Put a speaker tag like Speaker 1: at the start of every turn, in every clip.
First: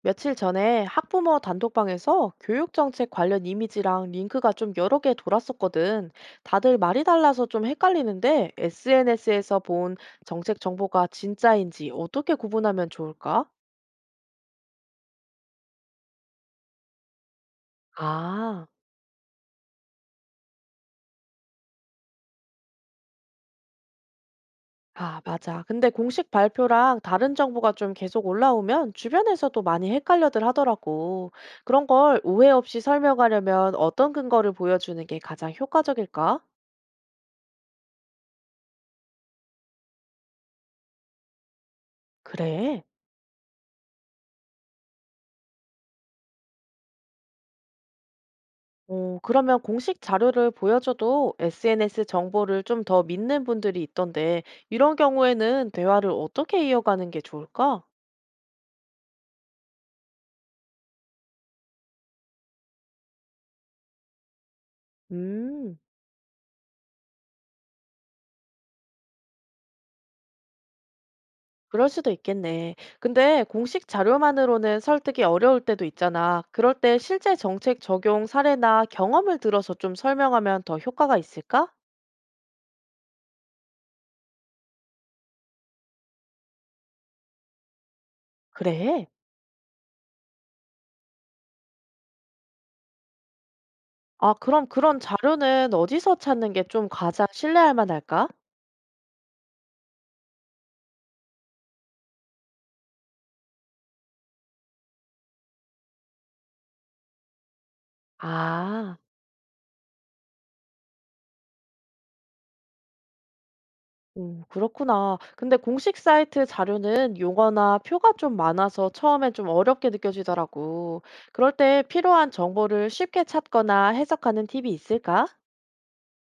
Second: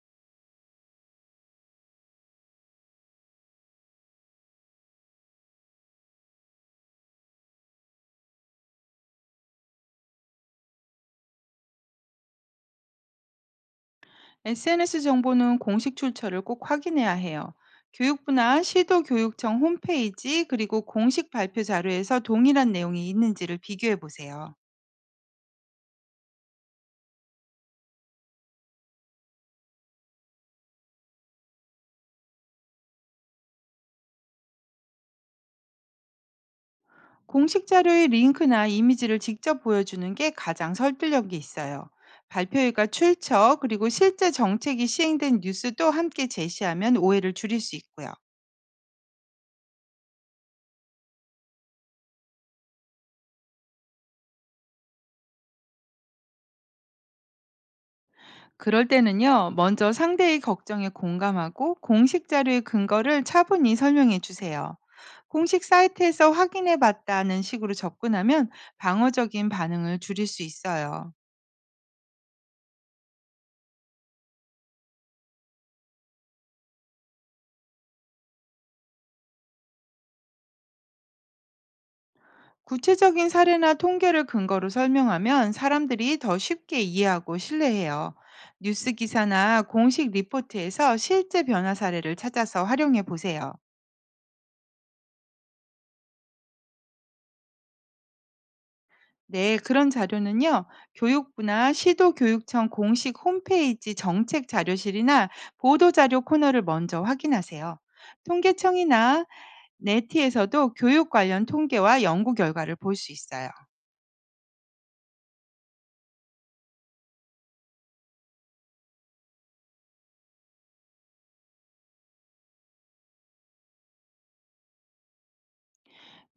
Speaker 1: 며칠 전에 학부모 단톡방에서 교육 정책 관련 이미지랑 링크가 좀 여러 개 돌았었거든. 다들 말이 달라서 좀 헷갈리는데 SNS에서 본 정책 정보가 진짜인지 어떻게 구분하면 좋을까?
Speaker 2: SNS 정보는 공식 출처를 꼭 확인해야 해요. 교육부나
Speaker 1: 아,
Speaker 2: 시도교육청 홈페이지 그리고 공식 발표 자료에서 동일한 내용이 있는지를 비교해 보세요.
Speaker 1: 아, 맞아. 근데 공식 발표랑 다른 정보가 좀 계속 올라오면 주변에서도 많이 헷갈려들 하더라고. 그런 걸 오해 없이 설명하려면 어떤 근거를 보여주는 게 가장 효과적일까?
Speaker 2: 공식 자료의 링크나 이미지를 직접 보여주는 게 가장 설득력이 있어요.
Speaker 1: 그래.
Speaker 2: 발표일과 출처 그리고 실제 정책이 시행된 뉴스도 함께 제시하면 오해를 줄일 수 있고요.
Speaker 1: 오, 그러면 공식 자료를 보여줘도 SNS 정보를 좀 더 믿는 분들이 있던데, 이런 경우에는 대화를 어떻게 이어가는 게 좋을까?
Speaker 2: 그럴 때는요, 먼저 상대의 걱정에 공감하고 공식 자료의 근거를 차분히 설명해 주세요. 공식
Speaker 1: 음,
Speaker 2: 사이트에서 확인해 봤다는 식으로 접근하면 방어적인 반응을 줄일 수 있어요.
Speaker 1: 그럴 수도 있겠네. 근데 공식 자료만으로는 설득이 어려울 때도 있잖아. 그럴 때 실제 정책 적용 사례나 경험을 들어서 좀 설명하면 더 효과가 있을까?
Speaker 2: 구체적인 사례나 통계를 근거로 설명하면 사람들이 더 쉽게 이해하고 신뢰해요. 뉴스
Speaker 1: 그래.
Speaker 2: 기사나 공식 리포트에서 실제 변화 사례를 찾아서 활용해 보세요.
Speaker 1: 아, 그럼 그런 자료는 어디서 찾는 게 좀 가장 신뢰할 만할까?
Speaker 2: 네, 그런 자료는요, 교육부나 시도교육청 공식 홈페이지 정책 자료실이나 보도자료 코너를 먼저 확인하세요.
Speaker 1: 아.
Speaker 2: 통계청이나 네티에서도 교육 관련 통계와 연구 결과를 볼 수 있어요.
Speaker 1: 오, 그렇구나. 근데 공식 사이트 자료는 용어나 표가 좀 많아서 처음엔 좀 어렵게 느껴지더라고. 그럴 때 필요한 정보를 쉽게 찾거나 해석하는 팁이 있을까?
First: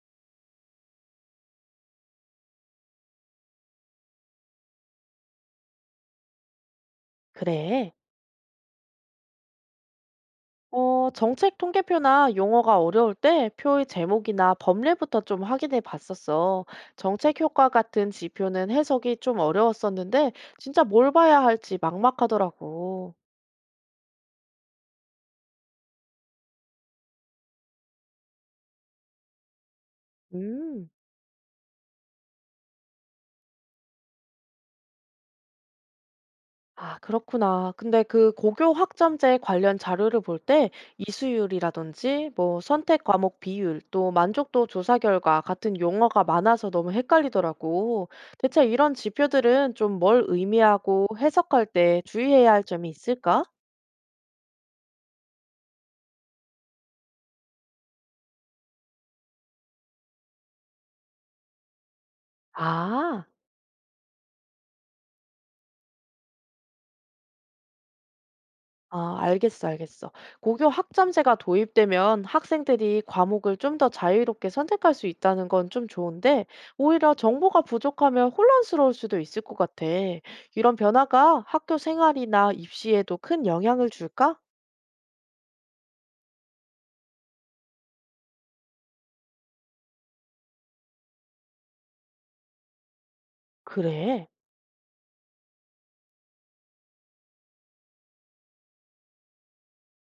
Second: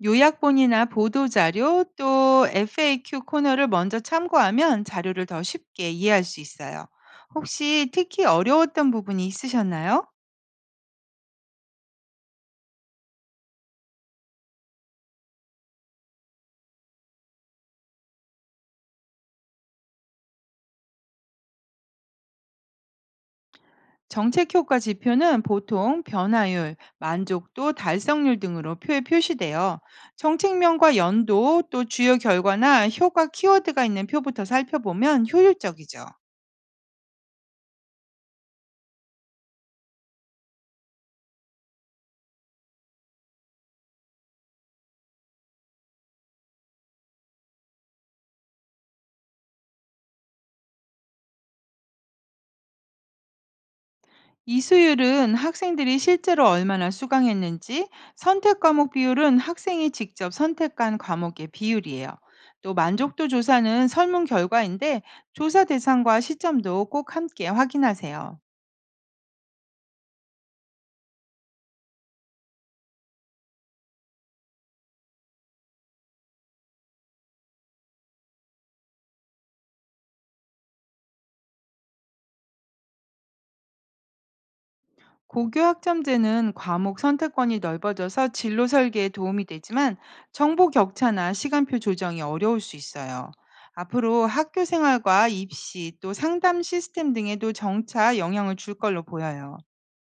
Speaker 2: 요약본이나 보도자료 또 FAQ 코너를 먼저 참고하면 자료를 더 쉽게 이해할 수 있어요. 혹시
Speaker 1: 그래.
Speaker 2: 특히 어려웠던 부분이 있으셨나요?
Speaker 1: 어, 정책 통계표나 용어가 어려울 때 표의 제목이나 법례부터 좀 확인해 봤었어. 정책 효과 같은 지표는 해석이 좀 어려웠었는데 진짜 뭘 봐야 할지 막막하더라고.
Speaker 2: 정책 효과 지표는 보통 변화율, 만족도, 달성률 등으로 표에 표시되어
Speaker 1: 음.
Speaker 2: 정책명과 연도 또 주요 결과나 효과 키워드가 있는 표부터 살펴보면 효율적이죠.
Speaker 1: 아, 그렇구나. 근데 그 고교 학점제 관련 자료를 볼 때 이수율이라든지 뭐 선택 과목 비율 또 만족도 조사 결과 같은 용어가 많아서 너무 헷갈리더라고. 대체 이런 지표들은 좀 뭘 의미하고 해석할 때 주의해야 할 점이 있을까?
Speaker 2: 이수율은 학생들이 실제로 얼마나 수강했는지, 선택 과목 비율은 학생이 직접 선택한 과목의 비율이에요. 또
Speaker 1: 아.
Speaker 2: 만족도 조사는 설문 결과인데 조사 대상과 시점도 꼭 함께 확인하세요.
Speaker 1: 아, 알겠어. 고교 학점제가 도입되면 학생들이 과목을 좀 더 자유롭게 선택할 수 있다는 건 좀 좋은데, 오히려 정보가 부족하면 혼란스러울 수도 있을 것 같아. 이런 변화가 학교 생활이나 입시에도 큰 영향을 줄까?
Speaker 2: 고교 학점제는 과목 선택권이 넓어져서 진로 설계에 도움이 되지만 정보 격차나 시간표 조정이 어려울 수 있어요. 앞으로
Speaker 1: 그래.
Speaker 2: 학교 생활과 입시 또 상담 시스템 등에도 정차 영향을 줄 걸로 보여요.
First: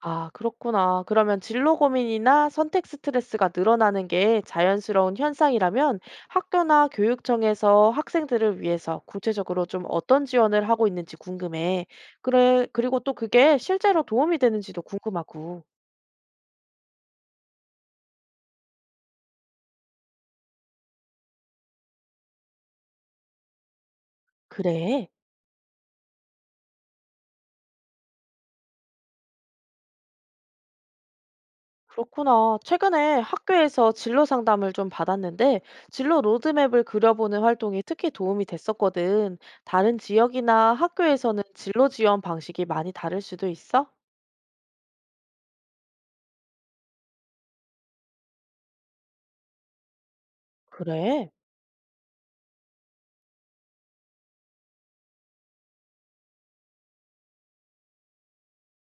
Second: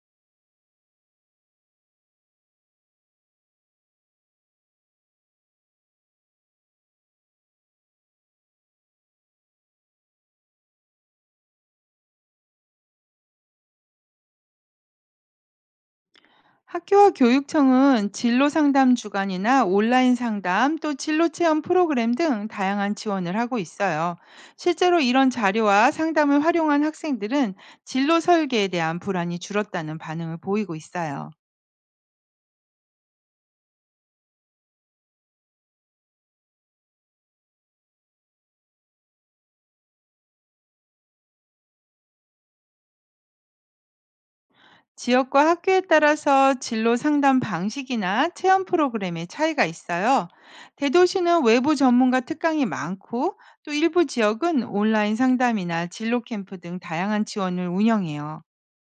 Speaker 1: 아, 그렇구나. 그러면 진로 고민이나 선택 스트레스가 늘어나는 게 자연스러운 현상이라면 학교나 교육청에서 학생들을 위해서 구체적으로 좀 어떤 지원을 하고 있는지 궁금해. 그래, 그리고 또 그게 실제로 도움이 되는지도 궁금하고.
Speaker 2: 학교와 교육청은 진로 상담 주간이나 온라인 상담 또 진로 체험 프로그램 등 다양한 지원을 하고 있어요. 실제로
Speaker 1: 그래.
Speaker 2: 이런 자료와 상담을 활용한 학생들은 진로 설계에 대한 불안이 줄었다는 반응을 보이고 있어요.
Speaker 1: 그렇구나. 최근에 학교에서 진로 상담을 좀 받았는데 진로 로드맵을 그려보는 활동이 특히 도움이 됐었거든. 다른 지역이나 학교에서는 진로 지원 방식이 많이 다를 수도 있어?
Speaker 2: 지역과 학교에 따라서 진로 상담 방식이나 체험 프로그램의 차이가 있어요.
Speaker 1: 그래.
Speaker 2: 대도시는 외부 전문가 특강이 많고 또 일부 지역은 온라인 상담이나 진로 캠프 등 다양한 지원을 운영해요.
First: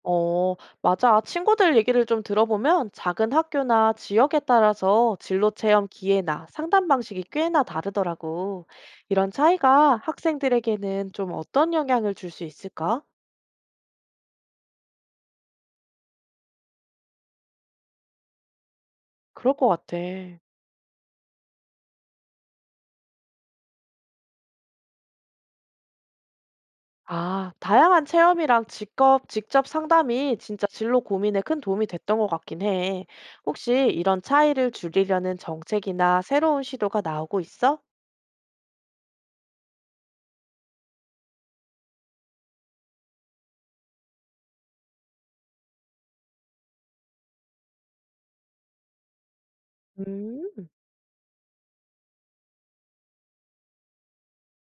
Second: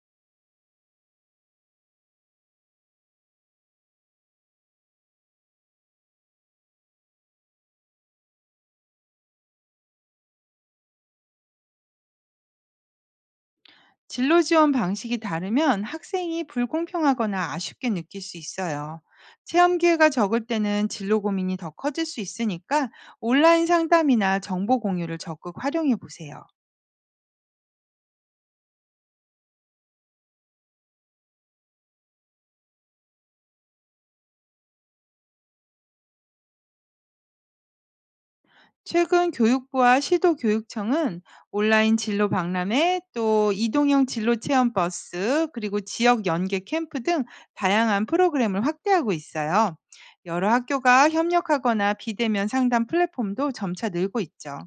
Speaker 1: 어, 맞아. 친구들 얘기를 좀 들어보면 작은 학교나 지역에 따라서 진로 체험 기회나 상담 방식이 꽤나 다르더라고. 이런 차이가 학생들에게는 좀 어떤 영향을 줄 수 있을까?
Speaker 2: 진로 지원 방식이 다르면 학생이 불공평하거나 아쉽게 느낄 수 있어요.
Speaker 1: 그럴 것
Speaker 2: 체험
Speaker 1: 같아.
Speaker 2: 기회가 적을 때는 진로 고민이 더 커질 수 있으니까 온라인 상담이나 정보 공유를 적극 활용해 보세요.
Speaker 1: 아, 다양한 체험이랑 직업, 직접 상담이 진짜 진로 고민에 큰 도움이 됐던 것 같긴 해. 혹시 이런 차이를 줄이려는 정책이나 새로운 시도가 나오고 있어?
Speaker 2: 최근 교육부와 시도교육청은 온라인 진로 박람회, 또 이동형 진로 체험 버스, 그리고 지역 연계 캠프 등 다양한 프로그램을 확대하고 있어요. 여러
Speaker 1: 음.
Speaker 2: 학교가 협력하거나 비대면 상담 플랫폼도 점차 늘고 있죠.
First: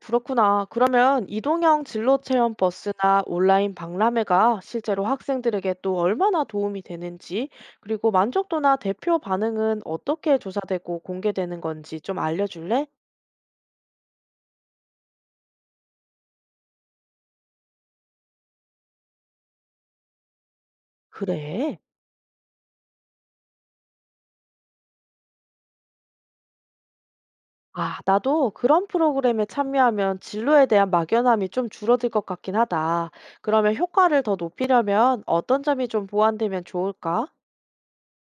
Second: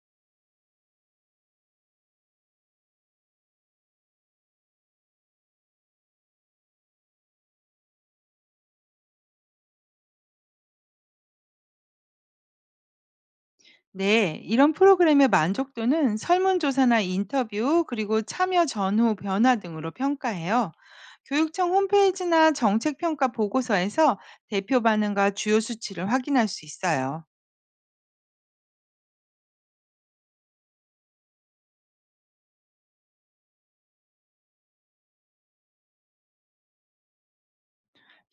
Speaker 1: 그렇구나. 그러면 이동형 진로 체험 버스나 온라인 박람회가 실제로 학생들에게 또 얼마나 도움이 되는지, 그리고 만족도나 대표 반응은 어떻게 조사되고 공개되는 건지 좀 알려줄래?
Speaker 2: 네, 이런 프로그램의 만족도는 설문조사나 인터뷰, 그리고 참여 전후 변화 등으로 평가해요. 교육청
Speaker 1: 그래.
Speaker 2: 홈페이지나 정책평가 보고서에서 대표 반응과 주요 수치를 확인할 수 있어요.
Speaker 1: 아, 나도 그런 프로그램에 참여하면 진로에 대한 막연함이 좀 줄어들 것 같긴 하다. 그러면 효과를 더 높이려면 어떤 점이 좀 보완되면 좋을까?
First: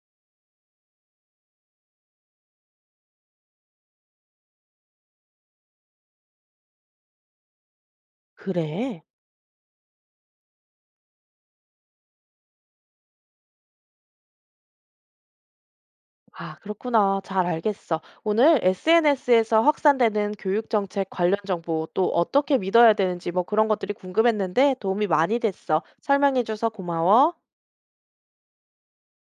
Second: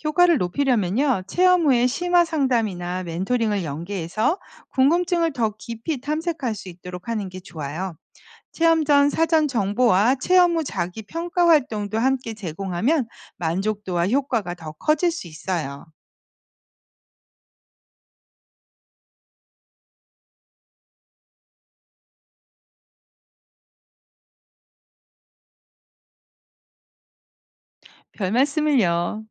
Speaker 2: 효과를 높이려면요, 체험 후에 심화 상담이나 멘토링을 연계해서 궁금증을 더 깊이 탐색할 수 있도록 하는 게 좋아요. 체험
Speaker 1: 그래.
Speaker 2: 전 사전 정보와 체험 후 자기 평가 활동도 함께 제공하면 만족도와 효과가 더 커질 수 있어요.
Speaker 1: 아, 그렇구나. 잘 알겠어. 오늘 SNS에서 확산되는 교육 정책 관련 정보 또 어떻게 믿어야 되는지 뭐 그런 것들이 궁금했는데 도움이 많이 됐어. 설명해줘서 고마워.
Speaker 2: 별 말씀을요.